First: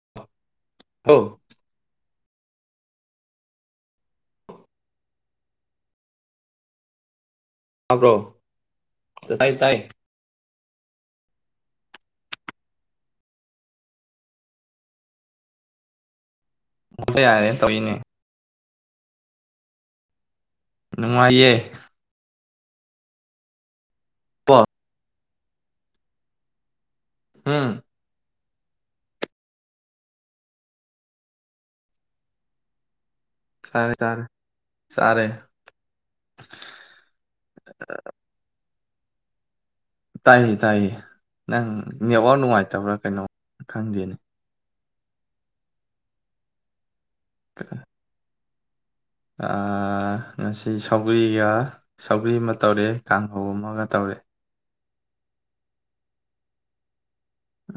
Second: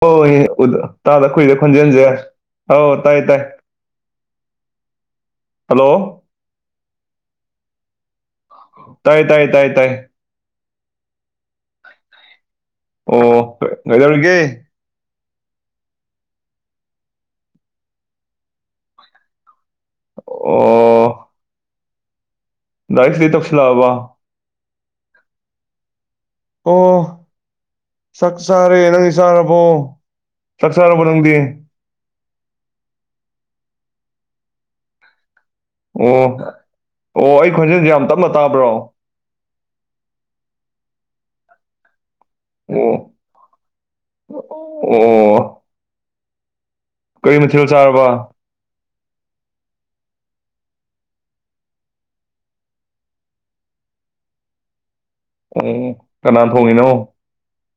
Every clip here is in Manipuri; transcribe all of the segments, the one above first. ꯍ ꯍ ꯇꯥꯗ ꯍꯧ ꯀꯨꯏꯗꯦ ꯈꯣꯟꯖꯦꯜꯁꯦ ꯑ ꯇꯥꯏ ꯇꯥꯏ ꯍꯂꯣ ꯍꯥꯕ꯭ꯔꯣ ꯇꯥꯏ ꯇꯥꯏ ꯇꯥꯏ ꯇꯥꯏ ꯑꯣ ꯀꯩꯗꯔꯒꯦ ꯃꯨꯛꯇ ꯌꯥꯔꯦ ꯇꯧꯔꯤꯅꯦ ꯅꯨꯡꯉꯥꯏꯌꯦꯌꯦ ꯗꯥꯏꯁ ꯂꯩꯇꯁꯤꯂꯕ ꯑ ꯑꯣ ꯑꯝ ꯁꯠꯁꯔꯦ ꯁꯍꯔꯄ ꯁꯠꯁꯥꯔꯕꯨ ꯂꯪꯗ ꯁꯔꯦ ꯇꯔꯦ ꯁꯔꯦ ꯑꯣ ꯑꯣ ꯑꯩ ꯈꯣꯟꯖꯦꯜꯁꯦ ꯌꯥꯝ ꯇꯞꯅ ꯇꯥꯕ꯭ꯔꯣ ꯇꯥꯏꯌꯦ ꯇꯥꯏꯌꯦ ꯅꯪ ꯅꯦꯠꯋꯥꯥꯛ ꯑꯣ ꯅꯨꯡꯉꯥꯏꯇꯕ꯭ꯔꯥ ꯀꯩꯅꯣ ꯈꯪꯗꯦꯅꯦ ꯑꯣ ꯀꯔꯤ ꯃꯊꯦꯜ ꯆꯥꯔꯕ ꯉꯁꯤ ꯁꯒ꯭ꯔꯤꯒ ꯁꯒ꯭ꯔꯤ ꯑꯃ ꯇꯧꯔꯑꯦ ꯀꯥꯡꯍꯧ ꯑꯃꯒ ꯇꯧꯔꯑꯦ ꯎ ꯀꯅꯥ ꯊꯣꯡꯉꯤꯅꯣ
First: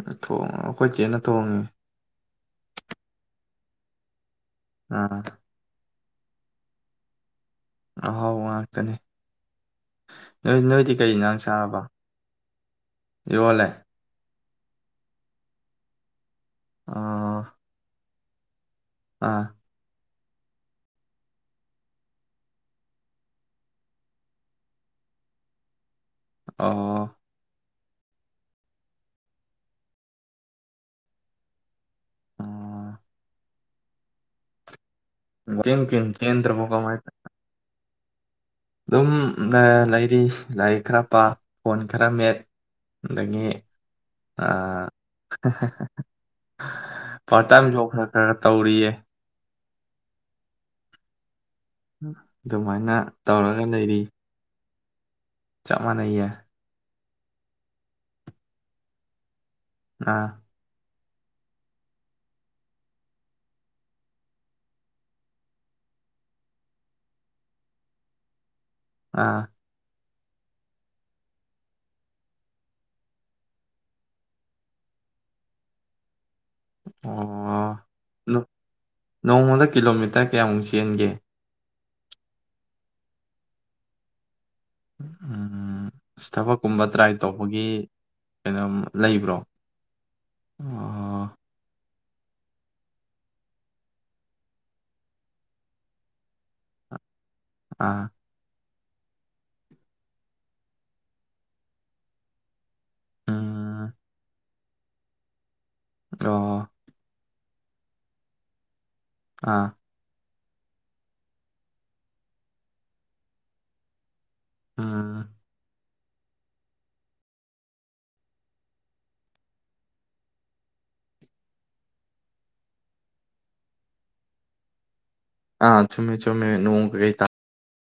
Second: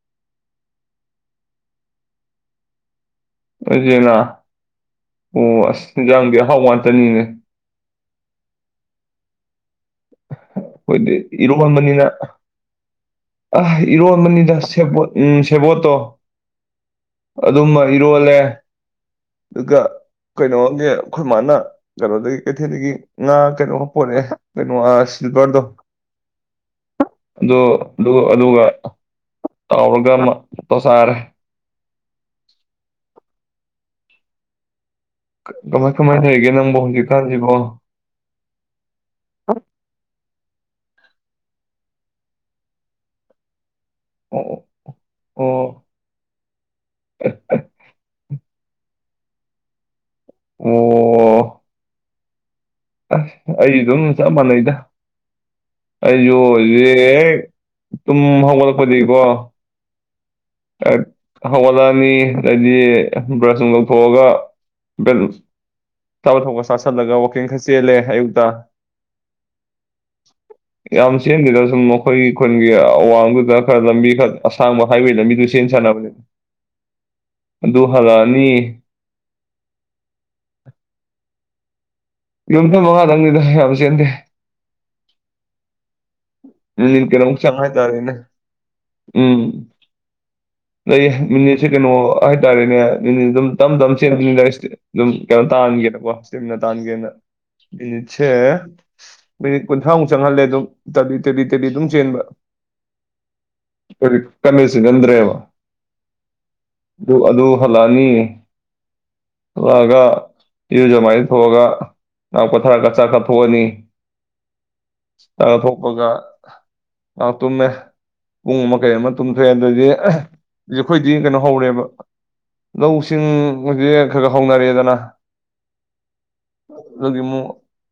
ꯑꯩꯈꯣꯏ ꯆꯦꯠꯅ ꯊꯣꯡꯉꯤ ꯖꯤꯅ ꯄꯣꯏꯁ ꯌꯥꯡꯗꯤ ꯑꯍꯥꯎ ꯋꯥꯟꯇꯅꯤꯡꯅꯦ ꯑꯍꯥꯎ ꯉꯥꯛꯇꯅꯦ ꯑꯩꯣꯏꯗꯤ ꯏꯔꯣ ꯍꯟꯕꯅꯤꯅ ꯑ ꯏꯔꯣꯜꯂꯦ ꯏꯔꯣꯟꯕꯅꯤꯗ ꯕ ꯎꯝ ꯁꯦꯕꯠꯇꯣ ꯑꯣ ꯑꯗꯨ ꯑꯗꯨ ꯂꯣꯜꯂꯦ ꯑꯥ ꯑꯗꯨꯒꯒ ꯀꯩꯅꯣꯒꯤ ꯑꯩꯈꯣꯏ ꯃꯥꯅ ꯀꯩꯅꯣꯗꯒꯤ ꯀꯩꯊꯦꯜꯗꯒꯤ ꯉꯥ ꯀꯩꯅꯣ ꯄꯣꯔꯔꯛꯑꯦ ꯀꯩꯅꯣ ꯑꯁ ꯆꯄꯔꯗꯣ ꯑ ꯑꯗꯨꯒ ꯑꯗꯨꯒ ꯇꯧꯔꯒ ꯑꯃ ꯇꯣꯁꯥꯔꯦ ꯋꯥꯀꯤꯡ ꯀꯃꯥꯏ ꯅꯨꯡꯀꯤꯡ ꯀꯃꯥꯏ ꯂꯩꯒꯦ ꯆꯦꯟꯗ꯭ꯔꯕꯣ ꯅꯪꯕꯣ ꯀꯃꯥꯏ ꯍꯧꯖꯤꯛꯀꯥꯟꯁꯤꯕꯣ ꯑꯗꯨꯝ ꯂꯩꯔꯤ ꯂꯥꯏꯔꯤꯛ ꯈꯔ ꯄꯥ ꯐꯣꯟ ꯈꯔ ꯃꯦꯠ ꯑꯗꯒꯤ ꯑ ꯑꯣ ꯑꯣ [unintelligible] ꯄꯥꫪꯠ ꯇꯥꯏꯝ ꯖꯣꯕ ꯈꯔ ꯈꯔ ꯇꯧꯔꯤꯌꯦ ꯑꯣ ꯎꯝ ꯑꯁ ꯑꯩ ꯑꯗꯨꯝ ꯆꯞ ꯃꯥꯟꯅꯩꯗ ꯆꯞ ꯑꯩ ꯃꯥꯟꯅꯩꯌꯦ ꯍꯨꯖꯤꯛ ꯍꯦꯛ ꯇꯨꯝ ꯍꯧꯒꯠꯂꯛꯄꯗꯩ ꯀꯣ ꯑꯥ ꯍꯧꯒꯠꯂꯛꯑꯅꯤ ꯑꯗꯩꯗꯤ ꯕ꯭ꯔꯁ ꯅꯨꯡ ꯇꯧꯊꯣꯛꯑꯒ ꯕ꯭ꯔꯦꯠ ꯊꯥꯕ ꯊꯛꯄ ꯆꯥꯁꯜꯂꯒ ꯋꯥꯛꯀꯤꯡ ꯈꯔ ꯆꯦꯜꯂꯦ ꯑꯌꯨꯛꯇ ꯑꯥ ꯌꯥꯝ ꯆꯦꯟꯗꯦꯗ ꯁꯨꯝ ꯃꯈꯣꯏꯒꯤ ꯈꯨꯟꯒꯤ ꯑꯋꯥꯡꯗꯨꯗ ꯈꯔ ꯂꯝꯕꯤ ꯈꯔ ꯑꯁꯥꯡꯕ ꯍꯥꯏꯋꯦ ꯂꯝꯕꯤꯗꯨ ꯆꯦꯟ ꯁꯥꯅꯕꯅꯦꯕ ꯑꯣ ꯅꯣꯡꯃꯗ ꯀꯤꯂꯣꯃꯤꯇꫪ ꯀꯌꯥꯃꯨꯛ ꯆꯦꯟꯒꯦ ꯀꯤꯂꫭꯃꯤꯇꫪ ꯃꯉꯥꯗꯪꯅꯤꯗ ꯌꯥꯝ ꯆꯦꯟꯗꯦ ꯎꯝ ꯊꯕꯛꯀꯨꯝꯕ ꯃꯤꯅꯤꯠ ꯇ꯭ꯔꯥꯏ ꯀꯩꯅꯣꯃꯨꯛ ꯇꯧꯕꯒꯤ ꯆꯥꯡꯉꯦ ꯍꯥꯏꯇꯥꯔꯦꯅꯦ ꯀꯩꯅꯣꯝ ꯂꯩꯕ꯭ꯔꯣ ꯎꯝ ꯂꯩ ꯑꯣ ꯃꯤꯅꯤꯠꯁꯦ ꯀꯩꯅꯣ ꯍꯥꯏꯇꯥꯔꯦꯅꯦ [unintelligible] ꯑꯗꯨꯝ ꯇꯝ ꯇꯝ ꯆꯦꯟꯕꯅꯤꯅ ꯑꯗꯨꯝ ꯀꯩꯅꯣ ꯇꯥꯍꯥꯟꯒꯦꯅꯀꯣ ꯏꯁꯇꯦꯝꯃꯤꯅ ꯇꯥꯟꯒꯦꯅ ꯑꯥ ꯃꯤꯅꯤꯠꯁꯦ ꯃꯤꯅꯤꯠ ꯀꯨꯟꯊ꯭ꯔꯥꯃꯨꯛ ꯆꯪꯍꯜꯂꯦ ꯑꯗꯨꯝ ꯇꯦꯂꯤ ꯇꯦꯂꯤ ꯑꯗꯨꯝ ꯆꯦꯟꯕ ꯎꯝ ꯆꯦꯟꯖꯟꯟꯗ꯭ꯔꯦꯕ ꯑꫭ ꯑꯗꯨ ꯑꯗꯨ ꯍꯜꯂꯛꯑꯅꯤ ꯑꯥ ꯑꯗꯨꯂꯒ ꯏꯔꯨꯖꯃꯥꯏꯅꯊꯊꯣꯛꯑꯒ ꯉꯥꯛ ꯄꫭꯊꯥꯔꯒ ꯆꯥꯛ ꯆꯥꯊꯣꯛꯑꯅꯤ ꯑꯥ ꯑꫭꯒ ꯉꯥꯛ ꯇꯨꯝꯃꯦ ꯄꯨꯡ ꯑꯃ ꯀꯩ ꯑꯃ ꯇꯨꯝꯊꯣꯛꯑꯦ ꯑꯗꯨꯗꯩ ꯑꯈꫭꯏꯗꯤ ꯀꯩꯅꫭ ꯍꯧꯔꯦꯕ ꯂꯧꯁꯤꯡꯁꯦ ꯈꯔ ꯈꯔ ꯍꯧꯅꯔꯦꯗꯅ ꯑꯥ ꯆꯨꯝꯃꯦ ꯆꯨꯝꯃꯦ ꯅꯣꯡ ꯀꯩꯀꯩ ꯑꯗꯨꯒꯤ ꯑꯃꯨꯛ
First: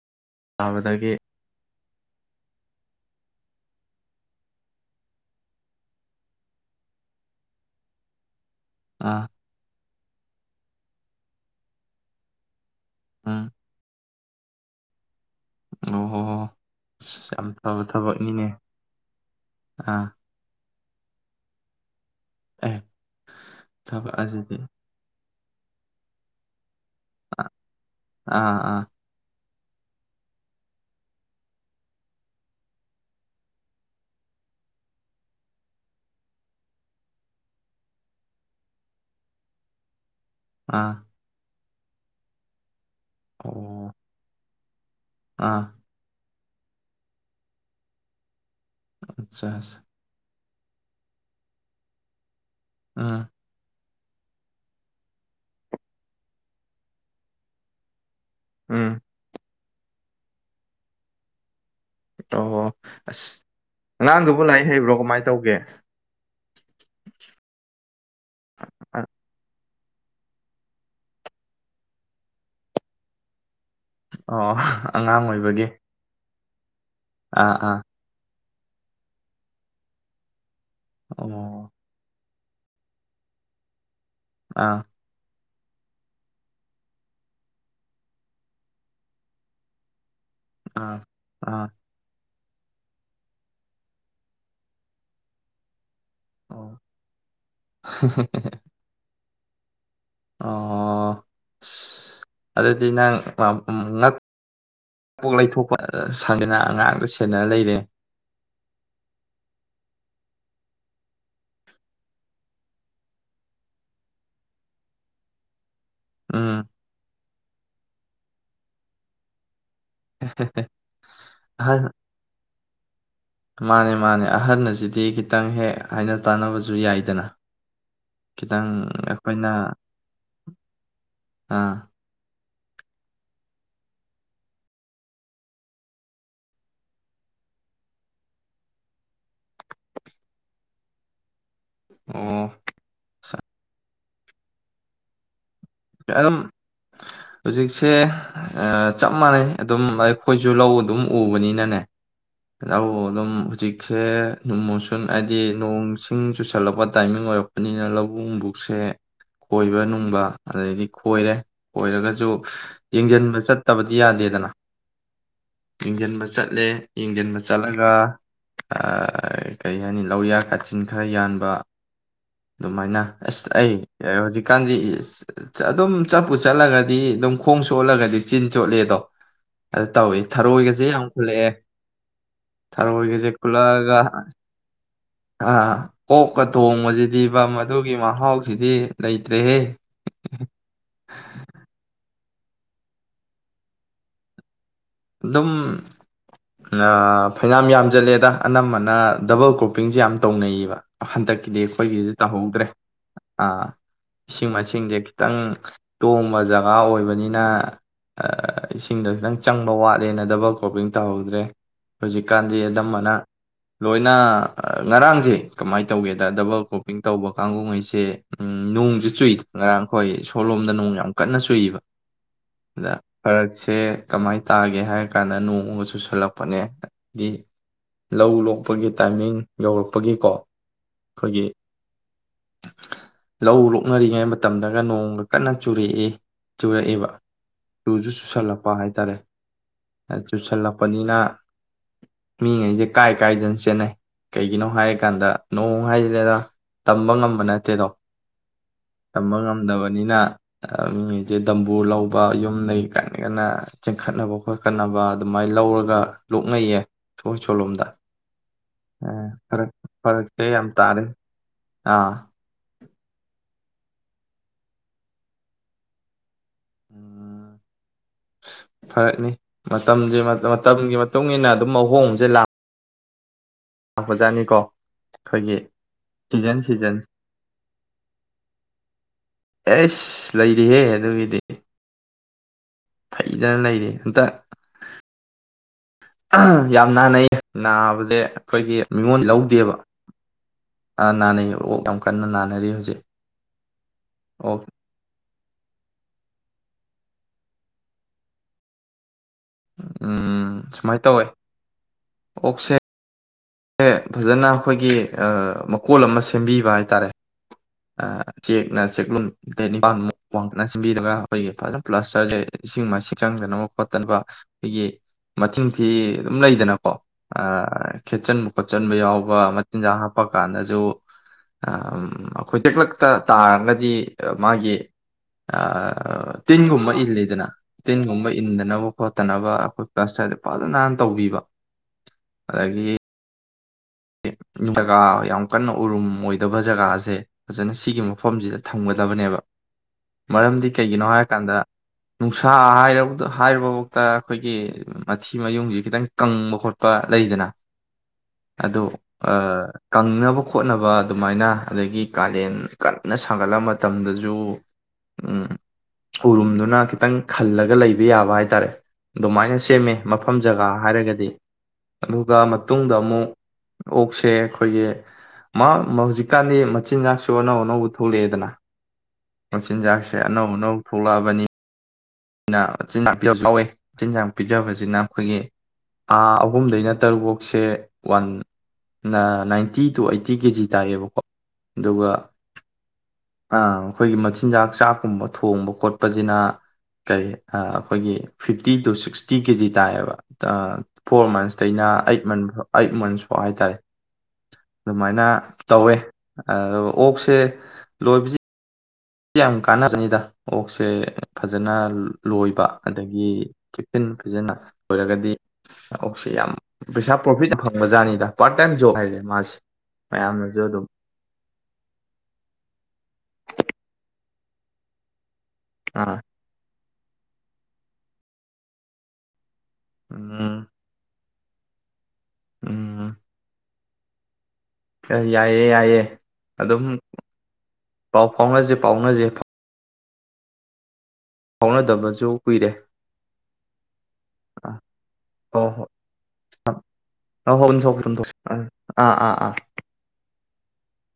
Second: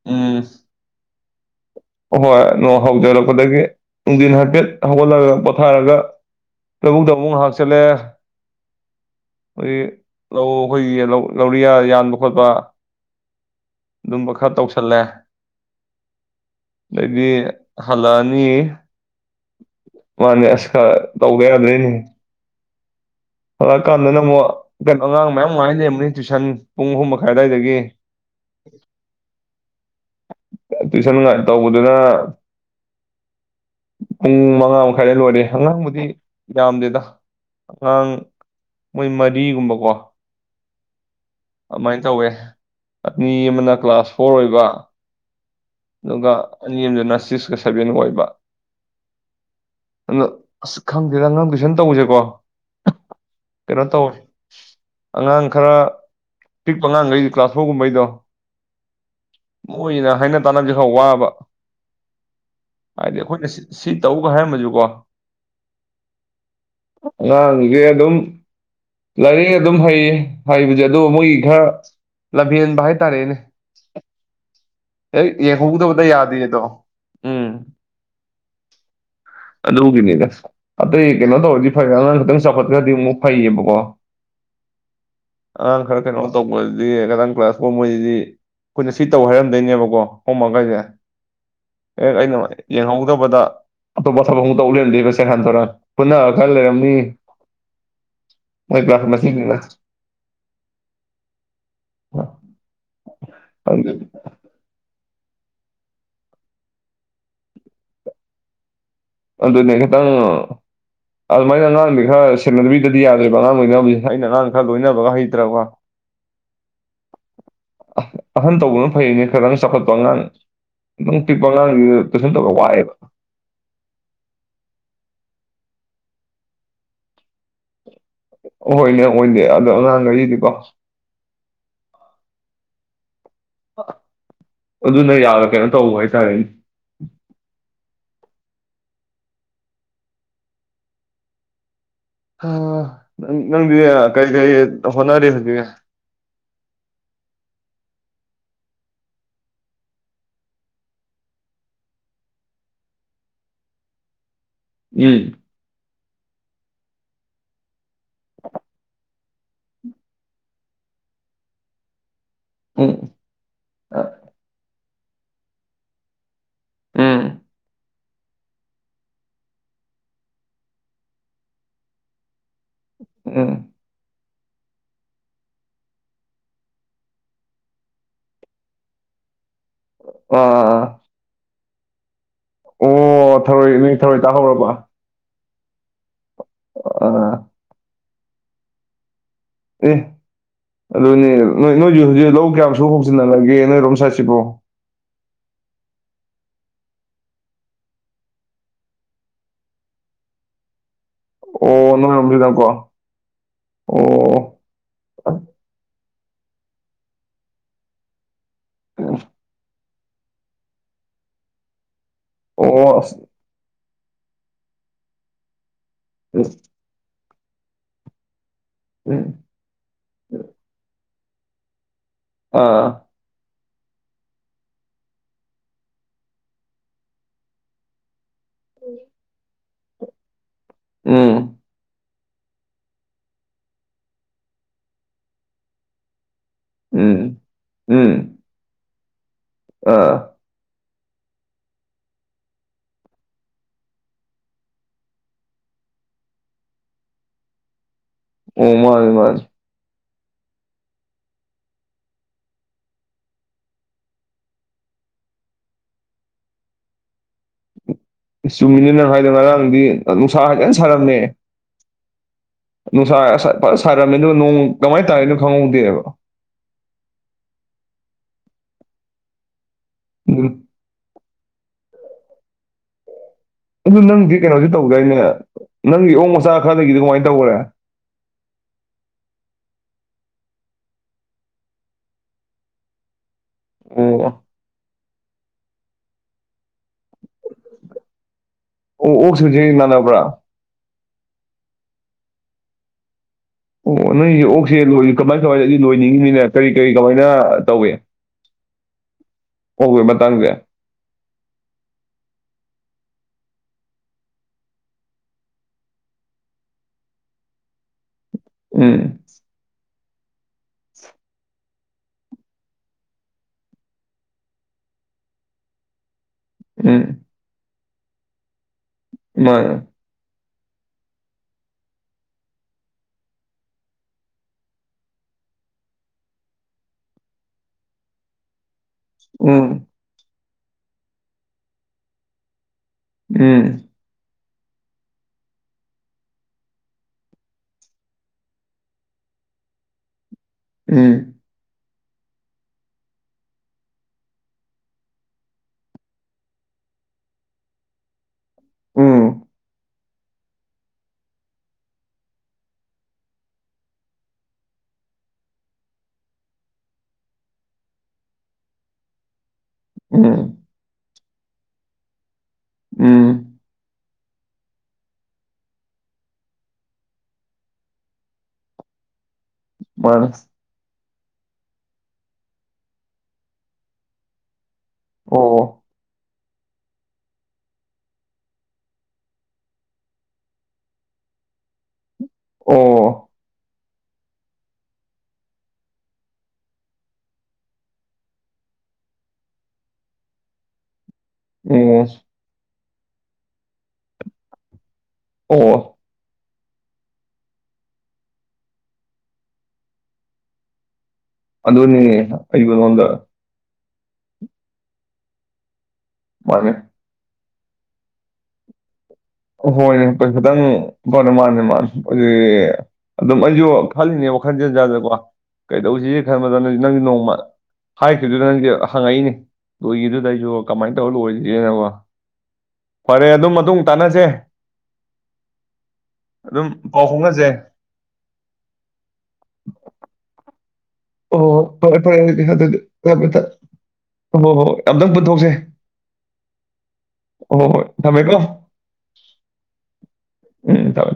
ꯎꯝ ꯇꯥꯕꯗꯒꯤ ꯍꯣꯏ ꯅꫭꯡ ꯍꯧꯗ ꯄꯗꯒꯤ ꯅꯨꯡꯗꯤꯟ ꯍꯥꯏꯐꯦꯠ ꯍꯧꯒꯠꯂꯒ ꯄꯣꯊꯥꯔꯒ ꯇꯧꯕꯨꯛꯇꯌꯨꯛ ꯉꯍꯥꯛ ꯆꯠꯂꯦ ꯑꯥ ꯑꯣꯏ ꯂꯧ ꯑꯩꯈꯣꯏꯒꯤ ꯂꯧꯔꯤꯌꯥ ꯌꯥꯟꯕ ꯈꯣꯠꯄ ꯎꯝ ꯑꯗꯨꯝꯕ ꯈꯔ ꯇꯧꯁꯜꯂꯦ ꯑꯣ ꯍꯣ ꯌꯥꯝ ꯇꯩꯔꯦ ꯍꯂꯛꯑꯅꯤ ꯑꯥ ꯃꯥꯅꯦ ꯈꯔ ꯇꯧꯕ ꯌꯥꯗ꯭ꯔꯦꯅꯦ ꯑꯦ ꯊꯕꯛ ꯍꯂꯛꯑꯀꯥꯟꯗꯅ ꯑꯃꯨꯛ ꯑꯁꯤꯗꯤ ꯀꯩꯅꯣ ꯑꯉꯥꯡ ꯃꯌꯥꯝ ꯃꯥꯗꯅꯤ ꯇꯨꯁꯟ ꯄꯨꯡ ꯑꯍꯨꯝ ꯃꯈꯥꯏ ꯑꯥ ꯑꯋꯥꯏꯗꯒꯤ ꯑꯥ ꯇꯨꯏꯁꯟ ꯇꯧꯕꯗꯨꯅ ꯄꯨꯡ ꯃꯉꯥ ꯃꯈꯥꯏꯗ ꯂꯣꯏꯔꯦ ꯑꯉꯥꯡꯕꯨꯗꯤ ꯌꯥꯝꯗꯦꯗ ꯑꯉꯥꯡ ꯃꯣꯏ ꯃꯔꯤꯒꯨꯝꯕꯀꯣ ꯑꯥ ꯑꯗꯨꯃꯥꯏꯅ ꯇꯧꯋꯦ ꯑ ꯃꯤ ꯑꯃꯅ ꯑꯣ ꯀ꯭ꯂꯥꯁ ꯐꯣꯔ ꯑꯣꯏꯕ ꯑꯥ ꯑꯗꯨꯒ ꯑꯅꯤ ꯑꯦꯝꯗꯨꯅ ꯁꯤꯛꯁꯀ ꯁꯚꯦꯟ ꯑꯣꯏꯕ ꯑꯠꯆꯥ ꯑꯁ ꯑ ꯑꯁ ꯈꯪꯗꯦꯗ ꯅꯪ ꯇꯨꯏꯁꯟ ꯇꯧꯁꯦꯀꯣ ꯑꯥ ꯀꯩꯅꯣ ꯇꯧꯋ ꯑꯉꯥꯡ ꯈꯔ ꯄꯤꯛꯄ ꯑꯉꯥꯡꯈꯩꯗꯤ ꯀ꯭ꯂꯥꯁ ꯐꯣꯔꯒꯨꯝꯕꯩꯗꯣ ꯎꯝ ꯃꯣꯏꯅ ꯍꯥꯏꯅ ꯇꯥꯅꯕꯁ ꯈꯔ ꯋꯥꯕ ꯑꯣ ꯍꯥꯏꯗꯤ ꯑꯁ ꯑꯩꯈꯣꯏꯅ ꯁꯤ ꯇꯧꯒ ꯑꯉꯥꯡꯗꯨꯕꯨ ꯂꯥꯏꯔꯤꯛ ꯍꯥꯏꯔꯝꯃꯁꯨꯀꯣ ꯍꯩꯕ꯭ꯔꯣ ꯀꯃꯥꯏꯅ ꯇꯧꯒꯦ ꯑꯉꯥꯡ ꯑꯗꯨꯝ ꯑ- ꯂꯔꯤ ꯑꯗꯨꯝ ꯍꯩꯌꯦ ꯍꯩꯕꯁꯦ ꯑꯗꯨꯕꯨ ꯃꯣꯏꯒꯤ ꯈꯔ ꯂꯝꯍꯦꯟꯕ ꯍꯥꯏꯇꯥꯔꯦꯅꯦ ꯑꯣ ꯑꯉꯥꯡ ꯍꯦꯛ ꯑꯣꯏꯕꯒꯤ ꯌꯥꯡꯍꯧꯗꯕꯗꯥ ꯌꯥꯗꯦ ꯗ‌ꯣ ꯑꯥ ꯑꯥ ꯑꯗ ꯍꯒꯅꯤꯒ ꯑꯇꯩ ꯀꯩꯅꯣ ꯇꯧꯔꯥꯗꯤ ꯑꯣ ꯐꯩ ꯑꯃꯥ ꯈꯤꯇꯪ ꯆꯥꯎꯈꯠꯈ꯭ꯔꯗꯤ ꯑꯃꯨꯛ ꯐꯩꯌꯦꯕꯀꯣ ꯑꯥ ꯑꯥꯡ ꯈꯔ ꯀꯩꯅꯣ ꯇꯧꯕꯗꯤ ꯈꯤꯇꯪ ꯀ꯭ꯂꯥꯁ ꯐꯥꯎ ꯃꯣꯏꯁꯤꯗꯤ ꯑꯩꯈꯣꯏꯅ ꯁꯤ ꯇꯧ ꯍꯥꯏꯔꯝꯗꯣꯏꯅꯦꯕꯀꯣ ꯍꯣꯡꯃꯈꯩꯁꯦ ꯑꯥ ꯑꯥ ꯑꯦ ꯑꯩꯅ ꯌꯦꯡꯍꯧꯗꯕꯗꯥ ꯑꯇꯣꯞꯄ ꯊꯕꯛ ꯑꯃꯨꯛꯇꯧꯠꯍꯟꯦꯕ ꯁꯦꯔꯥꯟ ꯇꯨꫪꯥꯟ ꯄꯨꯟꯅꯑꯀꯥꯟ ꯑꯣ ꯂꯩꯔꯝꯃꯤ ꯃꯣꯏ [unintelligible] ꯑꯣ ꯑꯗꯨꯗꯤ ꯑꯥꯁ ꯅꯪ ꯉꯛ ꯕꯣꯛ ꯂꯩꯊꯣꯛꯄ ꯁꯗꯅ ꯉꯥꯡꯇ ꯁꯦꯗꯅ ꯂꯩꯔꯦ ꯑꯗꯨꯅꯦ ꯈꯤꯇꯪ ꯑꯗꯨꯃꯥꯏꯅ ꯑꯉꯥꯡꯗꯤ ꯈꯔ ꯁꯦꯅꯕꯤꯗꯗꯤ ꯌꯥꯗ꯭ꯔꯦꯔꯤꯕ ꯑꯉꯥꯡ ꯑꯣꯏꯅꯕ ꯑꯩꯅ ꯑꯉꯥꯡ ꯈꯔ ꯂꯣꯏꯅꯕꯒ ꯍꯩꯇ꯭ꯔꯀꯣ ꯑꯥ ꯑꯍꯟ ꯇꯧꯕꯅ ꯐꯩꯅꯦ ꯈꯤꯇꯪ ꯆꯥꯎꯈꯠꯄ ꯑꯉꯥꯡ ꯑꯗꯨꯝ ꯄꯤꯛꯄ ꯑꯍꯟ ꯑꯉꯥꯡꯗꯨ ꯇꯨꯁꯟ ꯇꯧꯕꯥ ꯋꯥꯏ ꯐꯩ ꯃꯥꯅꯦ ꯃꯥꯅꯦ ꯑꯍꯜ ꯑꯁꯤꯗꯤ ꯈꯤꯇꯪ ꯍꯦꯛ ꯍꯥꯏꯅ ꯇꯥꯟꯅꯕꯁꯨ ꯌꯥꯏꯗꯅ ꯈꯤꯇꯪ ꯍꯣꯏꯅꯦ ꯑꯣꯏꯗꯦ ꯑꯩꯈꯣꯏꯅ ꯑꯗꯣ ꯅꯉꯥꯡꯈꯔꯤꯗꯤꯀꯣ ꯑꯥ ꯑꯗꯨꯅ ꯌꯥꯔꯦ ꯀꯩꯅꯣ ꯇꯧꯕ ꯍꯥꯏꯇꯥꯔꯦꯅꯦ ꯑꯣ ꯑꯗꯨꯗꯤ ꯅꯪꯗꯤ ꯀꯩ ꯀꯩ ꯇꯧꯈꯠꯅꯔꯆ ꯍꯧꯖꯤ ꯑꯗꯨꯝ ꯍꯧꯖꯤꯛꯁꯦ ꯆꯞ ꯃꯥꯟꯅꯩ ꯑꯗꯨꯝ ꯑꯩꯈꯣꯏꯁꯨ ꯂꯧ ꯑꯗꯨꯝ ꯎꯕꯅꯤꯅꯅꯦ ꯂꯧ ꯑꯗꯨꯝ ꯍꯧꯖꯤꯛꯁꯦ ꯃꯨꯁꯟ ꯍꯥꯏꯗꯤ ꯅꯣꯡ ꯏꯁꯤꯡ ꯆꯨꯁꯜꯂꯛꯄ ꯇꯥꯏꯃꯤꯡ ꯑꯣꯏꯔꯛꯄꯅꯤꯅ ꯂꯧꯕꯨ ꯕꯨꯛꯁꯦ ꯀꯣꯏꯕ ꯅꯨꯡꯕ ꯑꯗꯩꯗꯤ ꯈꯣꯏꯔꯦ ꯈꯣꯏꯔꯒꯁꯨ ꯎꯝ ꯌꯦꯡꯁꯤꯟꯕ ꯆꯠꯇꯕꯗꯤ ꯎꯝ ꯌꯥꯗꯦꯗꯅ ꯏꯟꯖꯟ [unintelligible] ꯆꯠꯂꯦ ꯎꯝ ꯌꯦꯡꯁꯤꯟꯕ ꯆꯠꯂꯒ ꯀꯔꯤ ꯍꯥꯏꯅꯤ ꯂꯧꯔꯤꯌꯥ ꯀꯥꯆꯤꯟ ꯈꯔ ꯌꯥꯟꯕ ꯑꯗꯨꯃꯥꯏꯅ ꯑꯁ ꯎꯝ ꯑꯩ ꯍꯧꯖꯤꯛꯀꯥꯟꯗꯤ ꯑꯗꯨꯝ ꯆꯠꯄꯨ ꯆꯠꯂꯒꯗꯤ ꯑꯗꯨꯝ ꯈꯣꯡ ꯁꯣꯜꯂꯒꯗꯤ ꯆꯤꯟ ꯆꯣꯠꯂꯦ ꯑꯗꯣ ꯑꯗꯨ ꯇꯧꯏ ꯊꯔꯣꯏꯒꯁꯦ ꯑꯥ ꯌꯥꯝ ꯄꯨꯨꯜꯂꯛꯑꯦ ꯑꯣ ꯊꯔꯣꯏ ꯃꯤ ꯊꯔꯣꯏ ꯇꯥꯍꯧꯔꯕ ꯑꯥ ꯑꯣꯛꯀ ꯑꯥ ꯊꯣꯡꯉꯕꯁꯤꯗꯤꯕꯝ ꯑꯗꯨꯒꯤ ꯃꯥ ꯆꯥꯛꯍꯥꯎꯁꯤꯗꯤ ꯂꯩꯇ꯭ꯔꯦꯍꯦ ꯑꯦ ꯑꯗꯨꯅꯦ ꯅꯣꯏ ꯅꯣꯏꯁꯨ ꯍꯧꯖꯤꯛ ꯂꯧ ꯀꯌꯥꯝ ꯁꯨ ꯍꯧꯆꯤꯍꯂꯒꯦ ꯅꯣꯏꯔꯣꯝ ꯁꯥꯏꯠꯁꯤꯕꯨꯣ ꯑꯗꯨꯝ ꯐꯩꯅꯝ ꯌꯥꯝꯁꯤꯜꯂꯦꯗ ꯑꯅꯝꯕꯅ ꯗꯕꯜ ꯀ꯭ꯔꯣꯞꯄꯤꯡꯁꯦ ꯌꯥꯝ ꯇꯧꯅꯩꯌꯦꯕ ꯍꯟꯗꯛꯀꯤꯗꯤ ꯑꯣ ꯑꯩꯈꯣꯏꯒꯤꯁꯦ ꯇꯧꯍꯧꯗ꯭ꯔꯦ ꯅꯣꯏꯔꯣꯝꯁꯤꯗꯀꯣ ꯏꯁꯤꯡ ꯑꯣ ꯃꯥꯏꯁꯤꯡꯁꯦ ꯈꯤꯇꯪ ꯀꯕ ꯖꯒꯥ ꯑꯣꯏꯕꯅꯤꯅ ꯏꯁꯤꯡꯗꯣ ꯈꯤꯪ ꯆꯪ ꯋꯥꯠꯂꯦꯅꯗꯕ ꯀꯣꯄꯤꯡ ꯇꯧꯍꯧꯗ꯭ꯔꯦ ꯍꯧꯖꯤꯛꯀꯥꯟꯗꯤ ꯑꯣ ꯑꯗꯨꯝꯕꯅ ꯂꯣꯏꯅ ꯉꯔꯥꯡꯁꯦ ꯀꯃꯥꯏꯅ ꯇ ꯇꯧꯒꯦꯗ ꯗꯕꯜ ꯀꯣꯄꯤꯡ ꯇꯧꯕ ꯀꯥꯡꯒꯨꯍꯩꯁꯦ ꯎꯝ ꯅꯣꯡꯁꯨ ꯆꯨꯏꯗ ꯉꯔꯥꯡ ꯑꯩꯈꯣꯏ ꯁꯣꯂꯣꯝꯗ ꯅꯣꯡ ꯌꯥꯝ ꯀꯠꯟꯅꯁꯨꯨꯏꯕ ꯑꯥ ꯐꯔꯛꯁꯤ ꯀ ꯀꯃꯥꯏ ꯇꯥꯒꯦ ꯍꯥꯏꯔ ꯀꯥꯟꯗ ꯅꯣꯡꯃꯒ ꯆꯨ ꯁꯜꯂꯛꯄꯅꯦꯗꯤ ꯂꯧ ꯂꯣꯛꯄꯒꯤ ꯇꯥꯏꯃꯤꯡ ꯌꯧꯔꯛꯄꯒꯤꯀꯣ ꯑꯩꯈꯣꯏꯒꯤ ꯎꯝ ꯂꯧ ꯂꯣꯛꯅꯔꯤꯉꯩ ꯃꯇꯝꯗꯒ ꯅꯣꯡꯒ ꯀꯟꯅ ꯆꯨꯔꯛꯏ ꯆꯨꯔꯛꯑꯦꯕ ꯎꯝ ꯆꯨꯁꯨ ꯎꯝ ꯆꯨꯁꯜꯂꯛꯄ ꯍꯥꯏ ꯇꯥꯔꯦ ꯑꯥ ꯑꯆꯁ ꯀꯄꯅꯤꯅ ꯃꯤꯉꯩꯁꯦ ꯀꯥꯏ ꯀꯥꯏꯗꯅ ꯆꯦꯟꯅꯩ ꯀꯩꯒꯤꯅꯣ ꯍꯥꯏꯔ ꯀꯥꯟꯗ ꯅꯣꯡ ꯍꯥꯏꯁꯤꯂꯦꯗ ꯇꯝꯕ ꯉꯝꯕ ꯅꯠꯇꯦꯗꯣ ꯑꯣ ꯃꯥꯅꯤ ꯊꯝꯕ ꯃꯥꯅꯤ ꯉꯝꯗꯕꯅꯤꯅ ꯃꯤꯁꯦ ꯗꯝꯕꯨ ꯂꯧꯕ ꯌꯨꯝꯗꯒꯤꯩ ꯀꯟꯅ ꯀꯟꯅ ꯈꯠꯅꯕ ꯈꯣꯠ ꯈꯠꯅꯕ ꯑꯗꯨꯃꯥꯏꯅ ꯂꯧꯔꯒ ꯂꯣꯛꯅꯩꯌꯦ ꯁꯣꯏ ꯁꯣꯂꯣꯝꯗ ꯆꯨꯝꯃꯤꯅꯤ ꯅꯪ ꯍꯥꯏꯗꯣ ꯐꯔꯛ ꯉꯔꯥꯡꯗꯤ ꯅꯨꯡꯁꯥ ꯐꯔꯛꯁꯦ ꯌꯥꯝ ꯍꯥꯏꯖꯅ ꯇꯥꯔꯦ ꯁꯥꯔꯝꯃꯦ ꯑꯥ ꯅꯨꯡꯁꯥ ꯐꯖ ꯁꯥꯔꯝꯃꯤꯗ ꯅꯣꯡ ꯀꯃꯥꯏꯅ ꯇꯥꯔꯤꯦꯅꯣ ꯈꯪꯍꯧꯗꯦꯕ ꯎꯝ ꯐꯔꯦꯅꯤ ꯃꯇꯝꯁ ꯃꯇꯝꯒꯤ ꯃꯇꯨꯡ ꯏꯟꯅ ꯑꯗꯨꯝ ꯑꯍꯣꯡꯕꯁꯦ ꯂꯥꯛ ꯑꯗꯨ ꯅꯪꯗꯤ ꯀꯩꯅꯣꯁꯤ ꯇꯧꯗꯣꯏꯅꯦ ꯑꯩꯈꯣꯏꯒꯤ ꯅꯪꯒꯤ ꯑꯣꯑꯣꯡ ꯃꯆꯥ ꯁꯤꯖꯟ ꯁꯤꯖꯟ ꯈꯔꯗꯒꯤꯗꯤ ꯀꯃꯥꯏꯅ ꯇꯧꯈꯔꯦ ꯑꯦꯁ ꯂꯩꯔꯤꯍꯦ ꯑꯗꯨꯒꯤꯗꯤ ꯂꯩꯗꯅ ꯂꯩꯔꯤ ꯑꯝꯇ ꯑꯣ ꯌꯥꯝ ꯌꯥꯝ ꯅꯥꯅꯩ ꯅꯥꯕꯁꯦ ꯑꯩꯈꯣꯏꯒꯤ ꯑꯣ ꯃꯤꯉꯣꯟ ꯑꯣꯛꯁꯦ ꯂꯧꯗꯦꯕ ꯍꯧꯖꯤꯛ ꯅꯥꯅꯕ꯭ꯔꯥ ꯅꯥꯅꯩ ꯑꯣ ꯌꯥꯝ ꯀꯟꯅ ꯅꯥꯟꯅꯔꯤ ꯍꯧꯖꯤꯛ ꯑꯣ ꯅ ꯑꯣꯛ ꯑꯣ ꯈꯦ ꯑꯣꯏ ꯀꯃꯥꯏ ꯀꯃꯥꯏꯅ ꯑꯩ ꯂꯣꯏꯅꯤꯡꯉꯤꯅꯤꯅ ꯀꯔꯤ ꯀꯔꯤ ꯀꯃꯥꯏꯅ ꯇꯧꯏ ꯑꯣꯛꯀꯤ ꯃꯇꯥꯡꯁꯦ ꯎꯝ ꯁꯨꯃꯥꯏꯅ ꯇꯧꯋꯦ ꯑꯣꯛꯁꯦ ꯁ ꯐꯖꯅ ꯑꯩꯈꯣꯏꯒꯤ ꯃꯀꯣꯜ ꯑꯃ ꯁꯦꯝꯕꯤꯕ ꯍꯥꯏꯇꯥꯔꯦ ꯑ ꯆꯦꯛꯅ ꯎꯝ ꯆꯦꯛꯂꯨꯝ ꯠ ꯅꯤꯄꯜꯃꯨꯛ ꯋꯥꯡꯈꯅ ꯁꯤꯟꯕꯤꯔꯒ ꯑꯩꯈꯣꯏꯒꯤ ꯐꯖꯅ ꯄ꯭ꯂꯥꯁꯇꯔꯁꯦ ꯏꯁꯤꯡ ꯃꯥꯏ ꯆꯪꯗꯅꯕ ꯈꯣꯠꯇꯅꯕ ꯑꯩꯈꯣꯏꯒꯤ ꯃꯊꯤꯡꯊꯤ ꯑꯗꯨꯝ ꯂꯩꯗꯅꯀꯣ ꯎꯝ ꯈꯦꯠꯆꯟꯕ ꯈꯣꯠꯆꯟ ꯌꯥꯎꯕ ꯃꯥꯅꯦ ꯃꯆꯤꯟꯖꯥꯛ ꯍꯥ ꯄ ꯀꯥꯟꯗꯁꯨ ꯈꯣꯏꯇꯦꯛꯂꯛꯇ ꯇꯥꯔꯒꯗꯤ ꯃꯥꯒꯤ ꯇꯤꯟꯒꯨꯝꯕ ꯏꯜꯂꯤꯗꯅ ꯇꯤꯟꯒꯨꯝꯕ ꯏꯟꯗꯅꯕ ꯈꯣꯠꯇꯅꯕ ꯑꯩꯈꯣꯏ ꯄ ꯐꯖꯅꯅ ꯇꯧꯕꯤꯕ ꯑꯗꯒꯤ ꯎꯝ ꯖꯒꯥ ꯌꯥꯝ ꯀꯟꯅ ꯎꯔꯨꯝ ꯑꯣꯏꯗꯕ ꯖꯒꯥꯁꯦ ꯐꯖꯅ ꯁꯤꯒꯤ ꯃꯐꯝꯁꯤꯗ ꯊꯝꯒꯗꯕꯅꯦꯕ ꯃꯔꯝꯗꯤ ꯀꯩꯒꯤꯅꯣ ꯍꯥꯏꯔꯀꯥꯟꯗ ꯅꯨꯡꯁꯥ ꯍꯥꯏ ꯍꯥꯏꯨꯔꯕꯐꯥꯎꯇ ꯑꯩꯈꯣꯏꯒꯤ ꯃꯊꯤ ꯃꯌꯨꯡꯁꯦ ꯈꯤꯇꯪ ꯀꯪꯕ ꯈꯣꯠꯄ ꯂꯩꯗꯅ ꯑ ꯀꯪꯅꯕ ꯈꯣꯠꯅꯕ ꯑꯗꯨꯃꯥꯏꯅ ꯑꯗꯒꯤ ꯀꯥꯂꯦꯟ ꯀꯟꯅ ꯁꯥꯒꯠꯂ ꯃꯇꯝꯗꯁꯨ ꯈꯨꯔꯨꯝꯗꯨꯅ ꯈꯤꯇꯪ ꯈꯜꯂꯒ ꯂꯩꯕ ꯌꯥꯕ ꯍꯥꯏꯇꯥꯔꯦ ꯑꯗꯨꯃꯥꯏꯅ ꯁꯦꯝꯃꯦ ꯃꯐꯝ ꯖꯒꯥ ꯍꯥꯏꯔꯒꯗꯤ ꯑꯗꯨꯒ ꯃꯇꯨꯡꯗ ꯑꯃꯨꯛ ꯑꯣꯛꯁꯦ ꯑꯩꯈꯣꯏꯒꯤ ꯃꯥ ꯍꯧꯖꯤꯛꯀꯥꯟꯗꯤ ꯃꯆꯤꯟꯖꯥꯛꯁꯨ ꯑꯅꯧ ꯑꯅꯧꯕ ꯊꯣꯛꯂꯛꯑꯦꯗꯅ ꯃꯆꯤꯟꯖꯥꯛꯁꯦ ꯑꯅꯧ ꯑꯅꯧ ꯊꯣꯛꯂꯛꯑꯕ ꯑꯃꯅꯤꯅꯤ ꯥꯛ ꯌꯥꯋꯦ ꯆꯤꯟꯖꯥꯛ ꯄꯤꯖꯕꯁꯦ ꯍꯧꯛꯅ ꯑꯩꯈꯣꯏꯒꯤ ꯑꯥ ꯑꯍꯨꯝꯗꯩꯅ ꯇꯔꯨꯕꯣꯛꯁꯦ ꯋꯥꯟꯅ ꯅꯥꯏꯟꯇꯤ ꯇꯨ ꯑꯩꯠꯇꯤ ꯀꯦꯖꯤ ꯇꯥꯏꯌꯦꯕꯀꯣ ꯑꯗꯨꯒ ꯑꯩꯈꯣꯏꯒꯤ ꯃꯆꯤꯟꯖꯥꯛ ꯆꯥꯛꯀꯨꯝꯕ ꯊꯣꯡꯕ ꯈꯣꯠꯄꯁꯤꯅ ꯀꯩ ꯑꯩꯈꯣꯏꯒꯤ ꯐꯤꯐꯇꯤ ꯇꯨ ꯁꯤꯛꯁꯇꯤ ꯀꯦꯖꯤ ꯇꯥꯏꯌꯦꯕ ꯐꯣꯔ ꯃꯟꯁꯇꯩꯩꯅ ꯑꯩꯠ ꯃꯟ ꯑꯌꯨꯠ ꯃꯟꯁ ꯐꯥꯎ ꯍꯥꯏꯇꯥꯔꯦ ꯑꯗꯨꯃꯥꯏꯅ ꯇꯧꯋꯦ ꯑ ꯑꯣꯛꯁꯦ ꯂꯣꯏꯕꯁ ꯁꯤ ꯌꯥꯝ ꯀꯥꯟꯅꯔꯅꯤꯗ ꯑꯣꯛꯁꯦ ꯐꯖꯅ ꯂꯣꯏꯕ ꯑꯗꯒꯤ ꯀꯤꯞꯁꯤꯤꯟ ꯐꯖꯅ ꯑꯣꯔꯒꯗꯤ ꯑꯣ ꯁꯤ ꯌꯥꯝ ꯄꯩꯁꯥ ꯄ꯭ꯔꯣꯐꯤꯠ ꯌꯥꯝ ꯐ ꯃꯖꯥꯅꯤꯗ ꯄꯥꯔꯠ ꯇꯥꯏꯝ ꯖꯕ ꯍꯥꯏꯒꯦ ꯍꯣꯏꯅꯦ ꯈꯤꯇꯪ ꯐꯅꯤ ꯃꯥꯅꯤ ꯃꯥꯅꯤ ꯑꯗꯨꯝ ꯑꯩꯁꯨ ꯐꯅꯦ ꯑꯣꯈꯥꯟꯗꯤ ꯌꯥꯗꯀꯣ ꯑꯥ ꯀꯩꯗꯧꯁꯤꯒꯦ ꯈꯔꯃꯗꯅ ꯅꯪꯗꯤ ꯅꯣꯡꯃ ꯍꯥꯏꯈꯤꯕꯗꯨ ꯅꯪꯗꯤ ꯍꯪꯉꯛꯏꯅꯦ ꯏ ꯑꯗꯨꯗꯨ ꯊ ꯎꯝ ꯇꯥꯏꯁꯨꯣ ꯀꯃꯥꯏ ꯇꯧꯜ ꯑꯣꯏ ꯌꯦ ꯐꯔꯦ ꯑꯗꯨꯝ ꯃꯇꯨꯡ ꯇ ꯎꯆꯦ ꯌꯥꯏꯑꯦ ꯌꯥꯏꯑꯦ ꯑꯗꯨꯝ ꯄꯥꯎ ꯐꯥꯎꯅꯁꯦ ꯄꯥꯎ ꯐꯥꯎꯅꯁꯦ ꯄꯥꯎꯅꯁꯦꯥꯎ ꯑꯣꯣꯏ ꯐꯔꯦ ꯐꯔꯦ ꯑꯗꯨꯗꯤ ꯀꯨꯏꯔꯦ ꯑꯗꯨꯗꯤꯃꯦꯦ ꯍꯣꯏ ꯍꯣꯏ ꯑꯥ ꯌꯥꯝꯇꯪ ꯄꯨꯊꯣꯛꯁꯦ ꯍꯣꯏ ꯑꯣ ꯍꯣꯏ ꯊꯝꯃꯦꯀꯣ ꯑꯥ ꯑꯥ ꯎꯝ ꯇꯕ